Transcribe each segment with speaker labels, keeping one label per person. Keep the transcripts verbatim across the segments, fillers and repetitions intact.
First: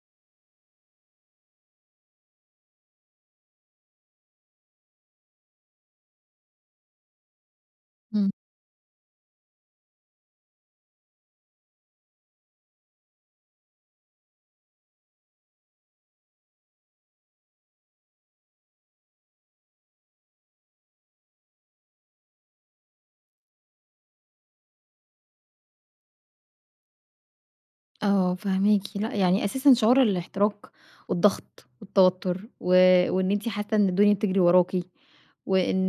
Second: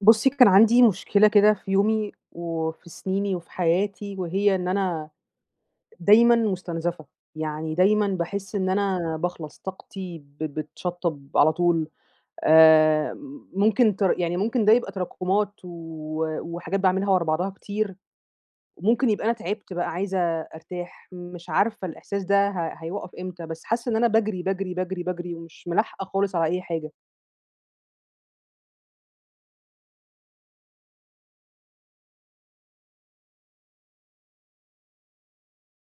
Speaker 1: بُصّي، كان عندي مشكلة كده في يومي وفي سنيني وفي حياتي، وهي إن أنا دايمًا مُستنزفة. يعني دايمًا
Speaker 2: إمم.
Speaker 1: باحس إن أنا باخلص، طاقتي ب بتشطّب على طول. آآ ممكن تر يعني ممكن ده يبقى تراكمات و وحاجات باعملها ورا بعضها كتير، وممكن يبقى أنا تعبت بقى عايزة أرتاح. مش عارفة الإحساس ده ه هيوقّف إمتى، بس حاسة إن أنا باجري، باجري، باجري، باجري ومش ملاحقة خالص على أي حاجة.
Speaker 2: آه، فاهماكِ، لأ يعني أساسًا شعور الاحتراق والضغط والتوتر و وإن أنتِ حاسة إن الدنيا بتجري وراكِ، وإن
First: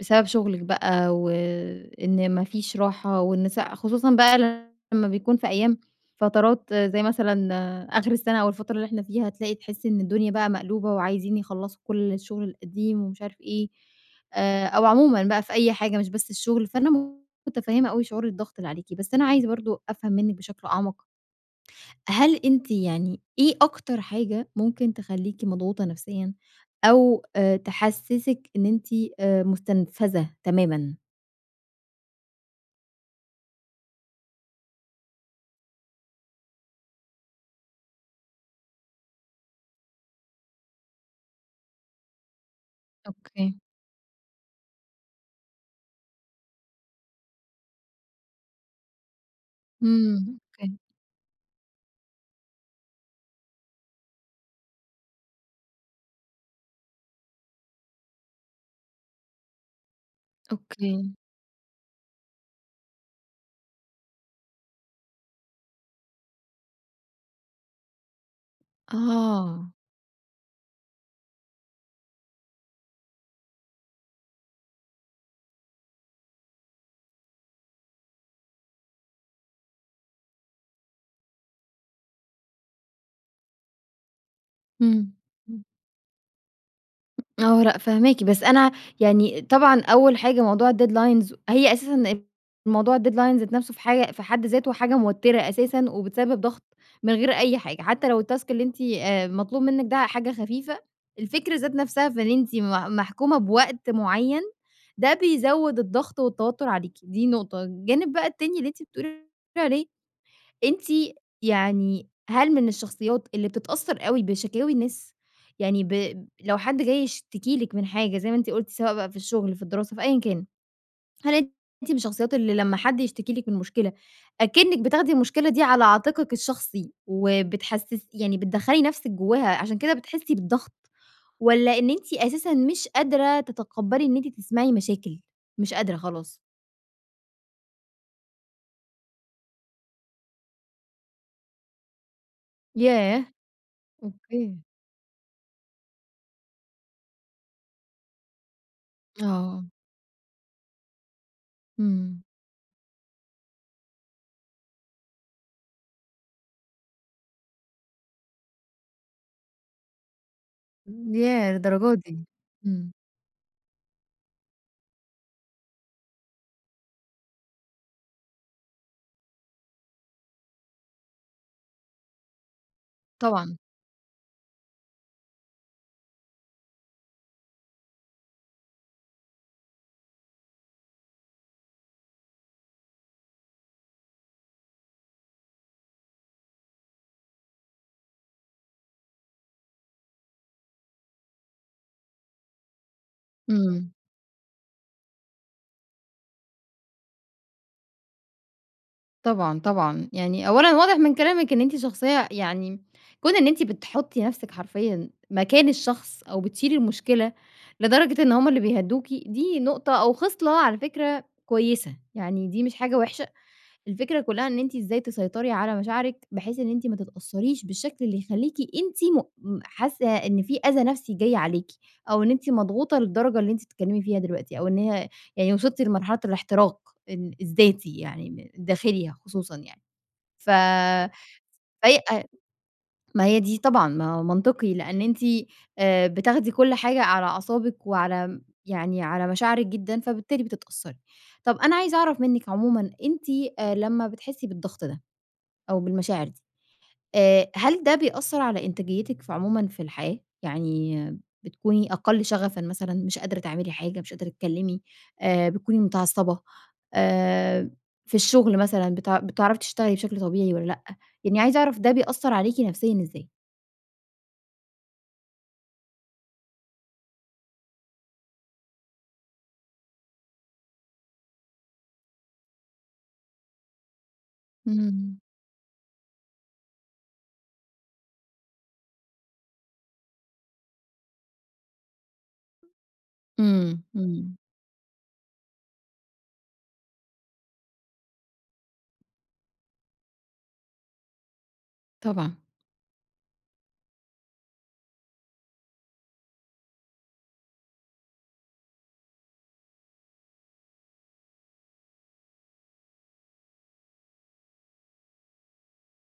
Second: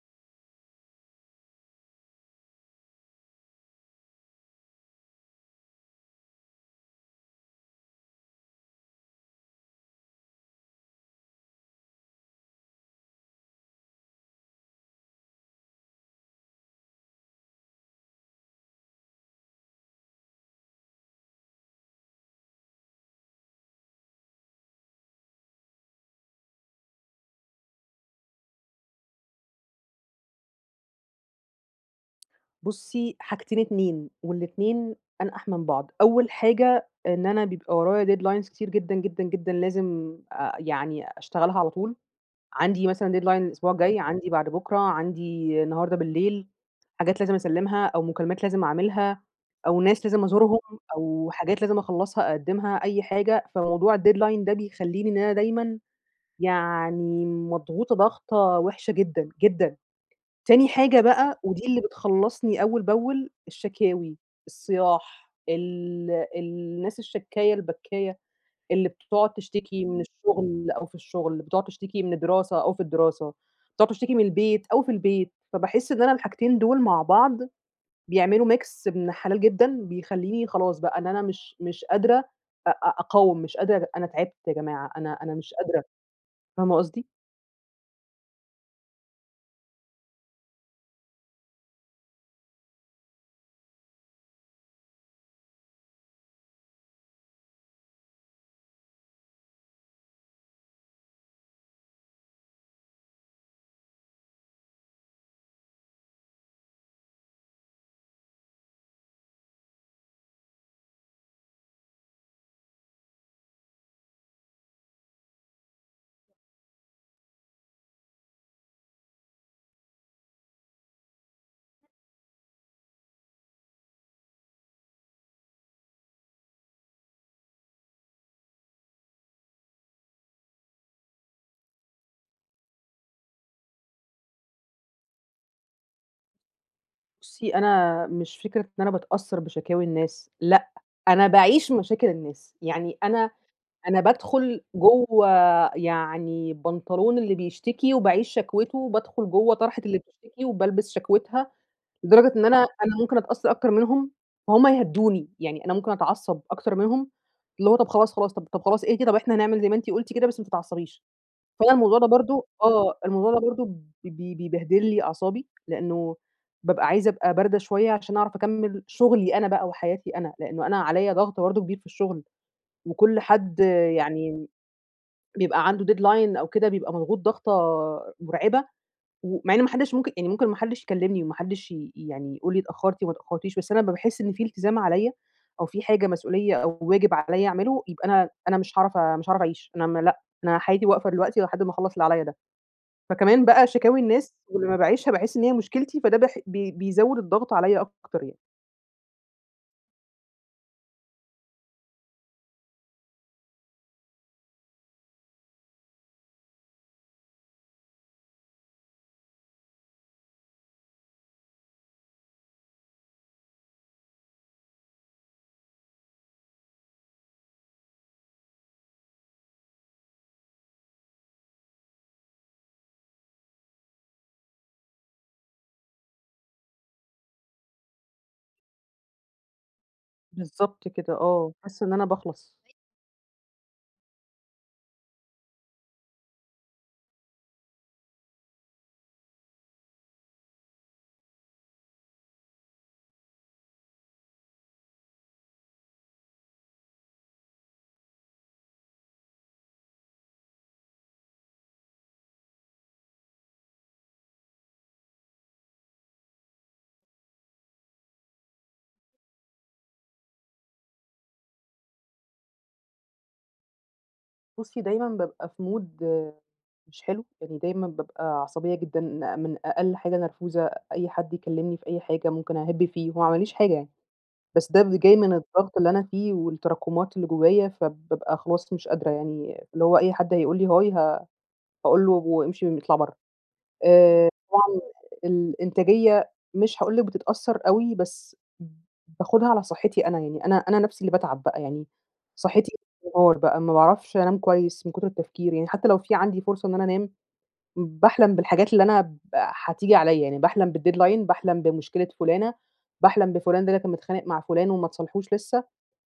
Speaker 2: بسبب شغلِك بقى وإن ما فيش راحة وإن س خصوصًا بقى لمّا بيكون في أيام فترات زي مثلًا آخر السنة أو الفترة اللي إحنا فيها، تلاقي تحسي إن الدنيا بقى مقلوبة وعايزين يخلّصوا كل الشغل القديم ومش عارف إيه، آآ، أو عمومًا بقى في أي حاجة مش بس الشغل، فأنا متفهمة أوي شعور الضغط اللي عليكِ، بس أنا عايزة برضه أفهم منِّك بشكل أعمق. هل أنتِ يعني إيه أكتر حاجة ممكن تخلّيكِ مضغوطة نفسيًا أو آآ تحسّسِك إن أنتِ آآ مُستنفذة تمامًا؟
Speaker 1: بُصّي، حاجتين اتنين والاتنين أنقح من بعض. أول حاجة إن أنا بيبقى ورايا deadlines كتير جدًا، جدًا، جدًا لازم آآ يعني أشتغلها على طول. عندي مثلًا deadline
Speaker 2: أوكي.
Speaker 1: الأسبوع الجاي، عندي بعد بُكرة، عندي النهارده بالليل، حاجات لازم أسلِّمها أو مكالمات لازم أعملها أو ناس لازم
Speaker 2: إمم،
Speaker 1: أزورهم
Speaker 2: أوكي،
Speaker 1: أو حاجات لازم أخلّصها أقدّمها، أي حاجة. فموضوع الdeadline ده بيخلّيني إن أنا دايمًا يعني مضغوطة ضغطة وِحشة جدًا، جدًا. تاني حاجة
Speaker 2: أوكي.
Speaker 1: بقى ودي اللي بتخلّصني أول بأول: الشكاوي، الصياح، ال الناس الشكّاية البكّاية، اللي بتقعد
Speaker 2: آه.
Speaker 1: تشتكي من الشغل أو في الشغل، اللي بتقعد تشتكي من الدراسة أو في الدراسة، بتقعد تشتكي من البيت أو في البيت. فباحس إن أنا الحاجتين دول مع بعض بيعملوا mix ابن حلال جدًا، بيخلّيني خلاص بقى إن أنا مش مش قادرة أ أ أقاوم، مش قادرة، أنا تعبت يا جماعة،
Speaker 2: إمم.
Speaker 1: أنا أنا مش قادرة. فاهمة قصدي؟
Speaker 2: آه، لأ فاهماكِ، بس أنا يعني طبعًا أول حاجة موضوع الdeadlines هي أساسًا موضوع الdeadlines ذات نَفْسه في حاجة في حد ذاته حاجة موتِّرة أساسًا وبتسبب ضغط من غير أي حاجة، حتى لو الtask اللي أنتِ آآ مطلوب منِّك ده حاجة خفيفة، الفكرة ذات نَفْسها في إن أنتِ م محكومة بوقت معيّن، ده بيزوِّد الضغط والتوتُّر عليكِ، دي نقطة. الجانب بقى التاني اللي أنتِ بتقولي عليه أنتِ يعني هل من الشخصيات اللي بتتأثّر أوي بشكاوي الناس؟ يعني ب لو حد جاي يشتكي لِك من حاجة زي ما أنتِ قُلتِ سواء بقى في الشغل، في الدراسة، في أيًا كان، هل أنتِ من الشخصيات اللي لمّا حد يشتكي لِك من مشكلة أكنِّك بتاخدي المشكلة دي على عاتقِك الشخصي وبتحسّس يعني بتدخّلي نَفْسِك جواها عشان كده بتحسّي بالضغط، والّا إن أنتِ أساسًا مش قادرة تتقبّلي إن أنتِ تسمعي مشاكل، مش قادرة خلاص؟
Speaker 1: بُصّي، أنا مش فكرة إن أنا باتأثّر بشكاوي الناس، لأ، أنا باعيش مشاكل الناس. يعني
Speaker 2: ياه!
Speaker 1: أنا أنا
Speaker 2: أوكي.
Speaker 1: بادخل جوّه يعني بنطلون اللي بيشتكي وباعيش شكوته، وبادخل جوّه
Speaker 2: آه.
Speaker 1: طرحة اللي بتشتكي وبالبس شكوتها،
Speaker 2: إمم.
Speaker 1: لدرجة إن أنا أنا ممكن أتأثّر أكتر منهم، فهُم يهدّوني، يعني أنا ممكن أتعصّب أكتر منهم، اللي هو طَب خلاص، خلاص، طَب طَب خلاص اهدي، طَب إحنا هنعمل زي ما أنتِ قُلتِ كده بس ما تتعصّبيش.
Speaker 2: ياه!
Speaker 1: فأنا
Speaker 2: للدرجة
Speaker 1: الموضوع ده
Speaker 2: دي!
Speaker 1: برضه
Speaker 2: إمم،
Speaker 1: آه، الموضوع ده برضه ب بي بيبهدل لي أعصابي، لإنه بابقى عايزة أبقى باردة شوية عشان أعرف أكمّل شغلي أنا بقى وحياتي أنا، لإنه أنا عليّا ضغط برضه كبير في الشغل، وكل
Speaker 2: طبعًا.
Speaker 1: حد يعني بيبقى عنده deadline أو كده بيبقى مضغوط ضغطة مرعبة. ومع إن ما حدش ممكن يعني ممكن ما حدش يكلمني وما حدش ي يعني يقول لي اتأخرتِ وما اتأخرتيش، بس أنا أمّا باحس إن في التزام عليّا أو في حاجة مسؤولية أو واجب عليّا أعمله، يبقى أنا أنا مش هاعرف مش هاعرف أعيش. أنا م لأ، أنا حياتي واقفة دلوقتي لحد ما أخلّص اللي عليّا ده. فكمان بقى
Speaker 2: إمم،
Speaker 1: شكاوي الناس ولمّا باعيشها باحس إن هي مشكلتي، فده بح بي بيزوّد الضغط عليّا أكتر يعني.
Speaker 2: طبعًا، طبعًا. يعني أولًا واضح من كلامِك إن أنتِ شخصية يعني كون إن أنتِ بتحطّي نَفْسِك حرفيًا مكان الشخص أو بتشيلي المشكلة لدرجة إن هم اللي بيهدّوكِ، دي نقطة أو خِصلة على فكرة كويسة، يعني دي مش حاجة وحشة. الفكرة كلّها إن أنتِ إزاي تسيطري على مشاعرِك، بحيث إن أنتِ ما تتأثّريش بالشكل اللي يخلّيكِ أنتِ م م حاسة إن في أذى نفسي جاي عليكِ، أو إن أنتِ مضغوطة للدرجة اللي أنتِ بتتكلمي فيها دلوقتي، أو إن هي يعني وصلتِ لمرحلة الاحتراق ال الذاتي يعني م الداخلي خصوصًا يعني. ف
Speaker 1: بالضبط كده، آه. حاسة إن
Speaker 2: فهي
Speaker 1: أنا باخلص.
Speaker 2: ما هي دي طبعًا ما هو منطقي، لإن أنتِ آآ بتاخدي كل حاجة على أعصابِك وعلى يعني على مشاعرِك جدًا، فبالتالي بتتأثّري. طَب أنا عايزة أعرف منِّك عمومًا أنتِ آآ لمّا بتحسّي بالضغط ده أو بالمشاعر دي. آآ هل ده بيأثّر على إنتاجيتِك في عمومًا في الحياة؟ يعني بتكوني أقل شغفًا مثلًا، مش قادرة تعملي حاجة، مش قادرة تتكلّمي، آآ بتكوني متعصّبة، آآ في الشغل مثلًا بتع بتعرفي تشتغلي بشكل طبيعي والّا لأ؟ يعني عايزة أعرف ده بيأثّر عليكِ نفسيًا إزاي؟
Speaker 1: بُصّي، دايمًا بابقى في mood مش حلو، يعني دايمًا بابقى عصبية جدًا، من أقل حاجة نرفوزة، أي حد يكلمني في أي حاجة ممكن أهِب فيه، هو ما عمليش حاجة يعني. بس ده ب جاي
Speaker 2: إمم.
Speaker 1: من الضغط اللي أنا فيه والتراكمات اللي جوايا، فبابقى خلاص مش قادرة يعني. اللي هو أي حد هيقول لي هاي ه هاقول له وامشي اطلع برّه.
Speaker 2: إمم،
Speaker 1: آآ
Speaker 2: إمم،
Speaker 1: طبعًا الإنتاجية مش هاقول لِك بتتأثّر أوي، بس باخدها على صحّتي أنا، يعني أنا أنا نَفْسي اللي باتعب بقى. يعني
Speaker 2: طبعًا.
Speaker 1: صحّتي نار بقى، ما باعرفش أنام كويس من كُتر التفكير. يعني حتّى لو في عندي فرصة إن أنا أنام، باحلم بالحاجات اللي أنا ب هتيجي عليّا، يعني باحلم بالdeadline، باحلم بمشكلة فُلانة، باحلم بفُلان ده اللي كان متخانق مع فُلان وما اتصالحوش لسّه،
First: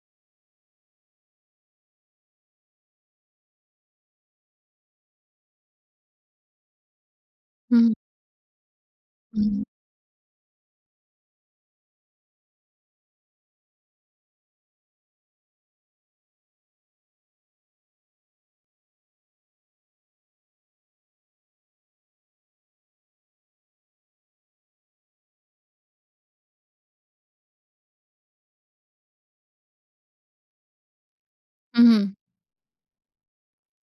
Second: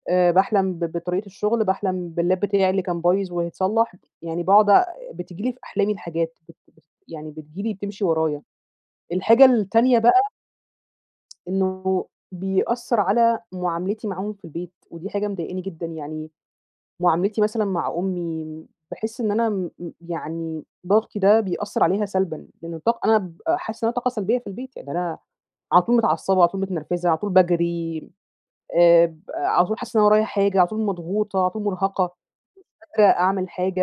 Speaker 1: آآ باحلم ب بطريقة الشُغل، باحلم بالlap بتاعي اللي كان بايظ وهيتصلّح. يعني باقعد أ بتيجي لي في أحلامي الحاجات، بت بت يعني بتيجي لي
Speaker 2: إمم،
Speaker 1: بتمشي ورايا. الحاجة
Speaker 2: إمم،
Speaker 1: التانية بقى إنه بيأثّر على معاملتي معاهم في البيت، ودي حاجة مضايقاني جدًا. يعني معاملتي مثلًا مع أمي، باحس إن أنا م م يعني ضغطي ده بيأثّر عليها سلبًا، لإن الطاق أنا بابقى حاسة إن أنا طاقة سلبية في البيت. يعني أنا على طول متعصبة، على طول متنرفزة، على طول باجري، آآ، ب على طول حاسة إن أنا ورايا حاجة، على طول مضغوطة، على طول مرهقة،
Speaker 2: اهم.
Speaker 1: مش قادرة أعمل حاجة.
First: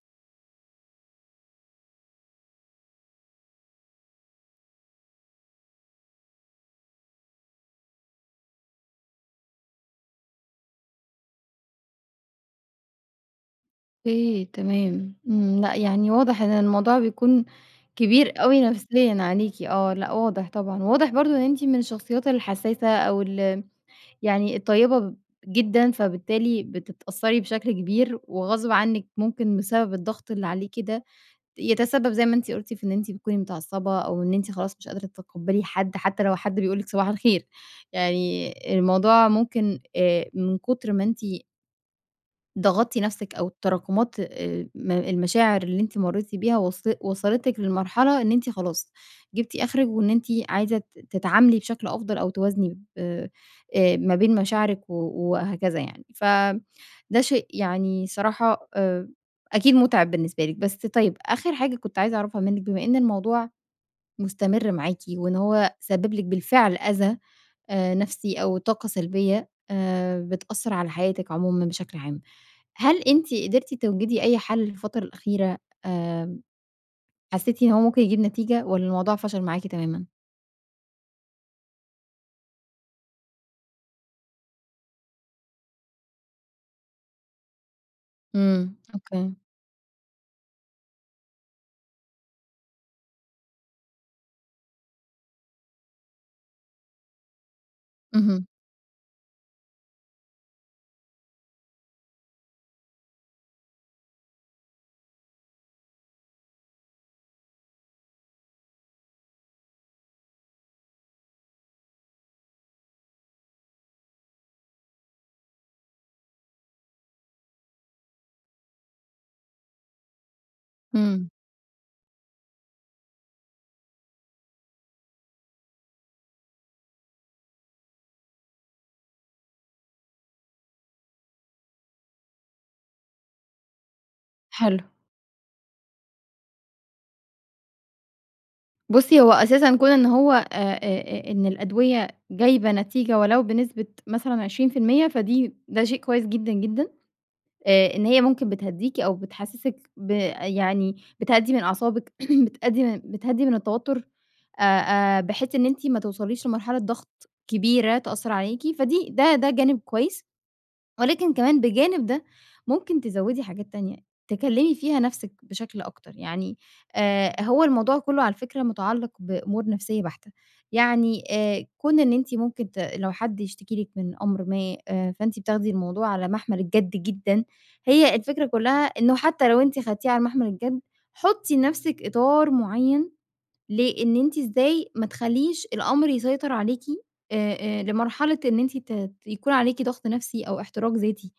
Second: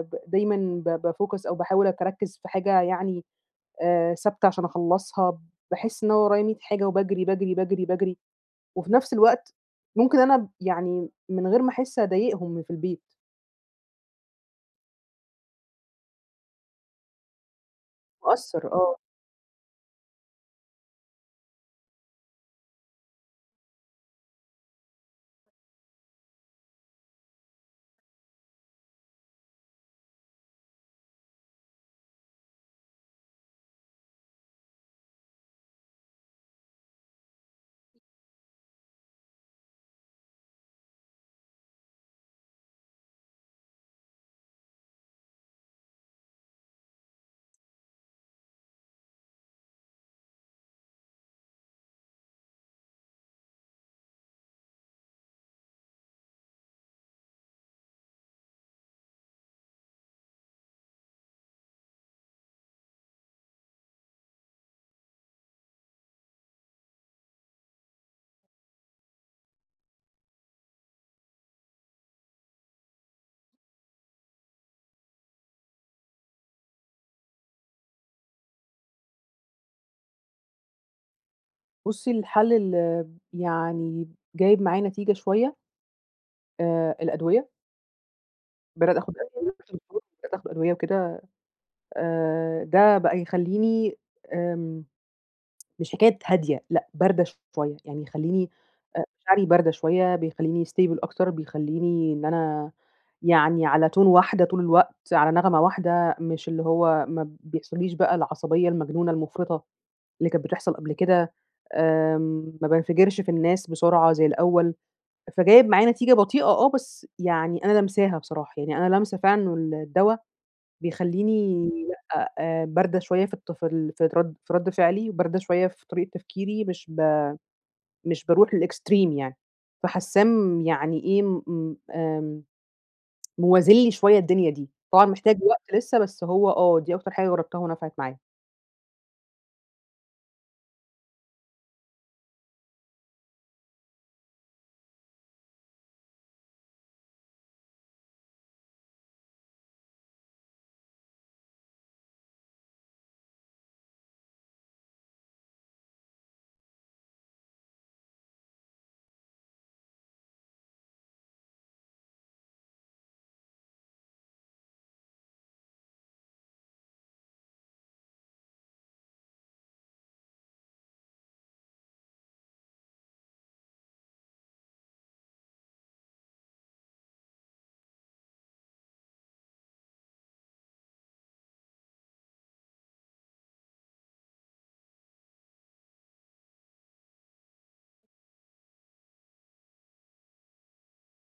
Speaker 1: ب دايمًا ب بافوكس أو باحاول أركّز في حاجة يعني آآ ثابتة عشان أخلّصها. باحس إن أنا ورايا مية حاجة وباجري، باجري، باجري، باجري، وفي نفس الوقت ممكن أنا ب يعني من غير ما أحس أضايقهم في البيت.
Speaker 2: أوكي، تمام، إمم، لأ يعني واضح إن الموضوع بيكون كبير أوي
Speaker 1: مؤثّر، آه.
Speaker 2: نفسيًا عليكِ، آه، لأ واضح طبعًا، واضح برضه إن أنتِ من الشخصيات الحساسة أو ال يعني الطيبة جدًا، فبالتالي بتتأثّري بشكل كبير وغصب عنِّك ممكن بسبب الضغط اللي عليكِ ده، يتسبب زي ما أنتِ قُلتِ في إن أنتِ بتكوني متعصبة أو إن أنتِ خلاص مش قادرة تتقبّلي حد، حتى لو حد بيقول لِك صباح الخير، يعني الموضوع ممكن آآ من كتر ما أنتِ ضغطتِ نفسِك أو التراكمات آآ م المشاعر اللي أنتِ مرّيتِ بيها وص وصلتِك للمرحلة إن أنتِ خلاص جبتِ آخرِك وإن أنتِ عايزة ت تتعاملي بشكل أفضل أو توازني ب آآ ما بين مشاعرِك و وهكذا يعني. فده شيء يعني صراحة آآ أكيد مُتعِب بالنسبة لِك. بس طيب آخر حاجة كنت عايزة أعرفها منِّك بما إن الموضوع مستمر معاكِ وإن هو سبِّب لِك بالفعل أذى آآ نفسي أو طاقة سلبية آآ بتأثّر على حياتِك عمومًا بشكل عام. هل أنتِ قدرتِ توجدي أي حل الفترة الأخيرة آآ، حسيتِ إن هو ممكن يجيب نتيجة والّا الموضوع فشل معاكِ تمامًا؟
Speaker 1: بُصّي، الحل اللي يعني جايب معايا نتيجة شوية آآ الأدوية.
Speaker 2: إمم،
Speaker 1: بدأت آخُد
Speaker 2: أوكي،
Speaker 1: أدوية، رُحت للدكتور، بدأت آخُد أدوية وكده. آآ ده بقى يخلّيني آمم مش حكاية هادية، لأ، باردة شوية. يعني
Speaker 2: اهم،
Speaker 1: يخلّيني آآ مشاعري باردة شوية، بيخلّيني stable أكتر، بيخلّيني إن أنا يعني على tone واحدة طول الوقت، على نغمة واحدة، مش اللي هو ما بيحصليش بقى العصبية المجنونة المفرطة اللي كانت بتحصل قبل كده. آمم ما بانفجرش في الناس بسرعة زي الأول. فجايب معايا نتيجة بطيئة، آه، بس يعني أنا لامساها بصراحة. يعني أنا لامسة فعلًا إنه الدوا
Speaker 2: إمم،
Speaker 1: بيخلّيني لأ، آآ باردة شوية في الت في ال في رد في رد فعلي، وباردة شوية في طريقة تفكيري، مش ب مش باروح للextreme يعني. فحاسّاه يعني إيه، م آمم، موازن لي شوية الدنيا دي.
Speaker 2: حلو.
Speaker 1: طبعًا محتاج وقت لسه، بس هو آه، دي أكتر حاجة جرّبتها ونفعت معايا.
Speaker 2: بُصّي، هو أساسًا كون إن هو آآ، آآ، إن الأدوية جايبة نتيجة ولو بنسبة مثلًا عشرين في المية فدي ده شيء كويس جدًا، جدًا. آآ إن هي ممكن بتهدّيكِ أو بتحسّسِك ب يعني بتهدّي من أعصابِك، بتأدّي من بتهدّي من التوتُّر، آآ آآ بحيث إن أنتِ ما توصليش لمرحلة ضغط كبيرة تأثّر عليكِ، فدي ده ده جانب كويس. ولكن كمان بجانب ده، ممكن تزوّدي حاجات تانية، تكلّمي فيها نَفْسِك بشكل أكتر، يعني آآ هو الموضوع كُلّه على فكرة مُتعلّق بأمور نَفْسية بحتة، يعني آآ كون إن أنتِ ممكن ت لو حد يشتكي لِك من أمر ما آآ فأنتِ بتاخدي الموضوع على مَحمَل الجَد جدًا، هي الفكرة كُلّها إنه حتى لو أنتِ خدتيه على مَحمَل الجَد، حُطّي لنَفْسِك إطار معيّن ليه، إن أنتِ إزاي ما تخلّيش الأمر يسيطر عليكِ آآ آآ لمرحلة إن أنتِ ت ت يكون عليكِ ضغط نَفْسي أو احتراق ذاتي.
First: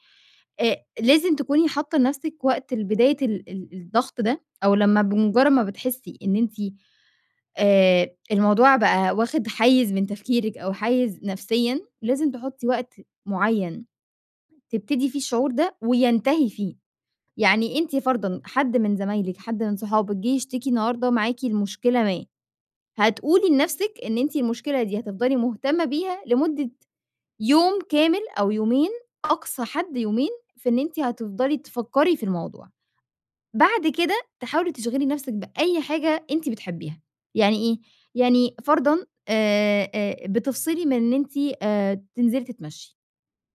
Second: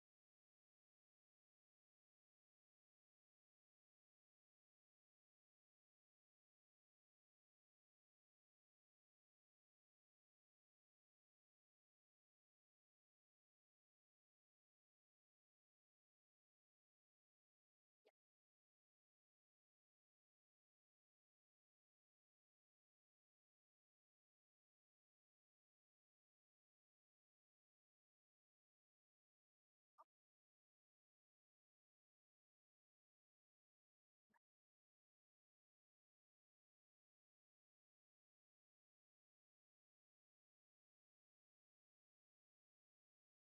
Speaker 2: آآ لازم تكوني حاطّة لنَفْسِك وقت لبداية ال ال الضغط ده أو لمّا بمُجرّد ما بتحسّي إن أنتِ آآ الموضوع بقى واخِد حيّز من تفكيرِك أو حيّز نفسيًا، لازم تحُطّي وقت معيّن تبتدي فيه الشعور ده وينتهي فيه. يعني أنتِ فرضًا حد من زمايلِك، حد من صحابِك جِه يشتكي النهارده معاكِ لمشكلة ما، هتقولي لنفسِك إن أنتِ المشكلة دي هتفضلي مهتمة بيها لمدة يوم كامل أو يومين، أقصى حد يومين، في إن أنتِ هتفضلي تفكّري في الموضوع. بعد كده تحاولي تشغلي نفسِك بأي حاجة أنتِ بتحبيها. يعني إيه؟ يعني فرضًا آآ آآ بتفصلي من إن أنتِ آآ تنزلي تتمشّي،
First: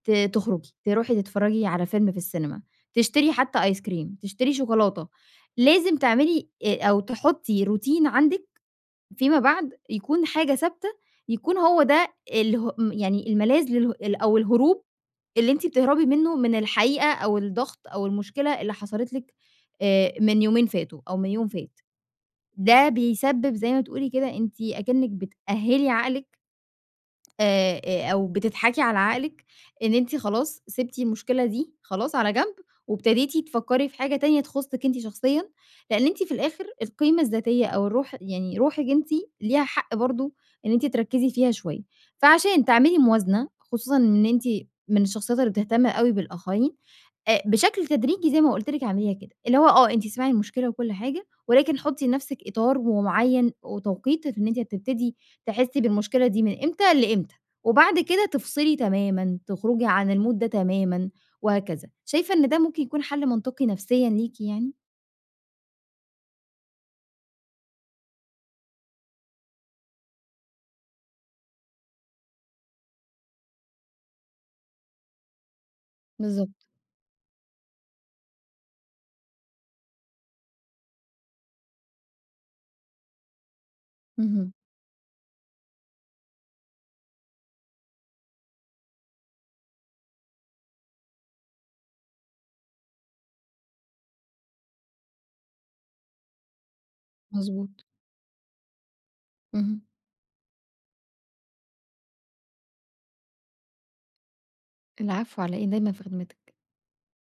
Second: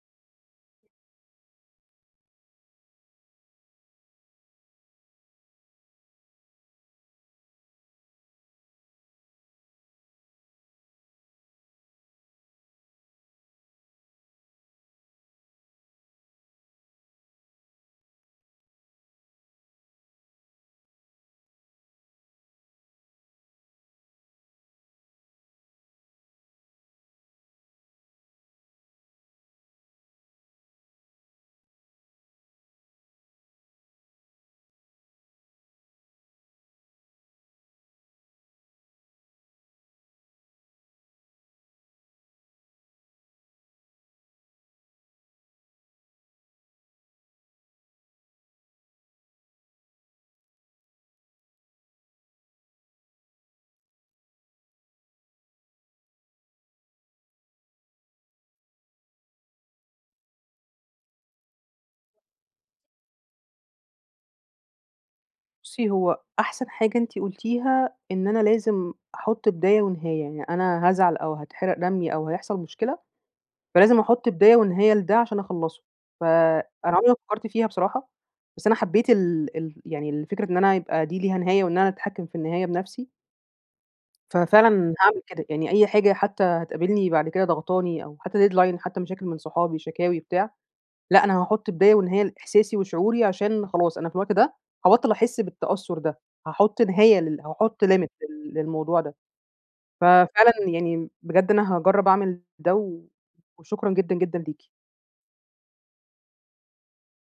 Speaker 2: ت تخرجي، تروحي تتفرّجي على فيلم في السينما، تشتري حتّى آيس كريم، تشتري شوكولاتة. لازم تعملي آآ أو تحُطّي روتين عندِك فيما بعد يكون حاجة ثابتة، يكون هو ده اله م يعني الملاذ لله ال أو الهروب اللي أنتِ بتهربي منّه من الحقيقة أو الضغط أو المشكلة اللي حصلت لِك آآ من يومين فاتوا أو من يوم فات. ده بيسبب زي ما تقولي كده أنتِ أكنِّك بتأهِّلي عقلِك آآ آآ أو بتضحكي على عقلِك إن أنتِ خلاص سِبتِ المشكلة دي خلاص على جنب، وابتديتِ تفكّري في حاجة تانية تخُصِّك أنتِ شخصيًا، لإن أنتِ في الآخر القيمة الذاتية أو الروح يعني روحِك أنتِ ليها حق برضه إن أنتِ تركّزي فيها شوية. فعشان تعملي موازنة، خصوصًا إن أنتِ من الشخصيات اللي بتهتم أوي بالآخرين، آآ بشكل تدريجي زي ما قُلت لِك اعمليها كده، اللي هو آه، أنتِ اسمعي المشكلة وكل حاجة، ولكن حُطّي لنَفْسِك إطار ومعيّن وتوقيت في إن أنتِ هتبتدي تحسّي بالمشكلة دي من إمتى لإمتى، وبعد كده تفصلي تمامًا، تخرجي عن الmood ده تمامًا وهكذا. شايفة إن ده ممكن يكون حل منطقي نفسيًا ليكِ يعني؟
Speaker 1: بُصّي، هو أحسن حاجة أنتِ قُلتيها إن أنا لازم أحُط بداية ونهاية. يعني أنا هازعل أو هاتحرق دمي أو هيحصل مشكلة، فلازم أحُط بداية ونهاية لده عشان أخلّصه.
Speaker 2: بالضبط،
Speaker 1: فأنا عمري ما فكّرت فيها بصراحة، بس أنا حبّيت ال ال يعني الفكرة إن أنا يبقى دي ليها نهاية وإن أنا أتحكّم في النهاية بنَفْسي.
Speaker 2: اهم،
Speaker 1: ففعلًا هاعمل كده. يعني أي حاجة حتى هتقابلني بعد كده ضاغطاني أو حتى deadline، حتى مشاكل من صحابي، شكاوي، بتاع، لأ، أنا هاحُط بداية ونهاية لإحساسي وشعوري عشان خلاص أنا في الوقت ده هابطّل أحِس بالتأثُّر ده. هاحُط نهاية لل
Speaker 2: مضبوط،
Speaker 1: هاحُط limit لل للموضوع ده.
Speaker 2: اهم.
Speaker 1: ففعلًا يعني بجد أنا هاجرّب أعمل ده و وشكرًا جدًا، جدًا ليكِ.
Speaker 2: العفو على إيه، دايمًا في خدمتِك.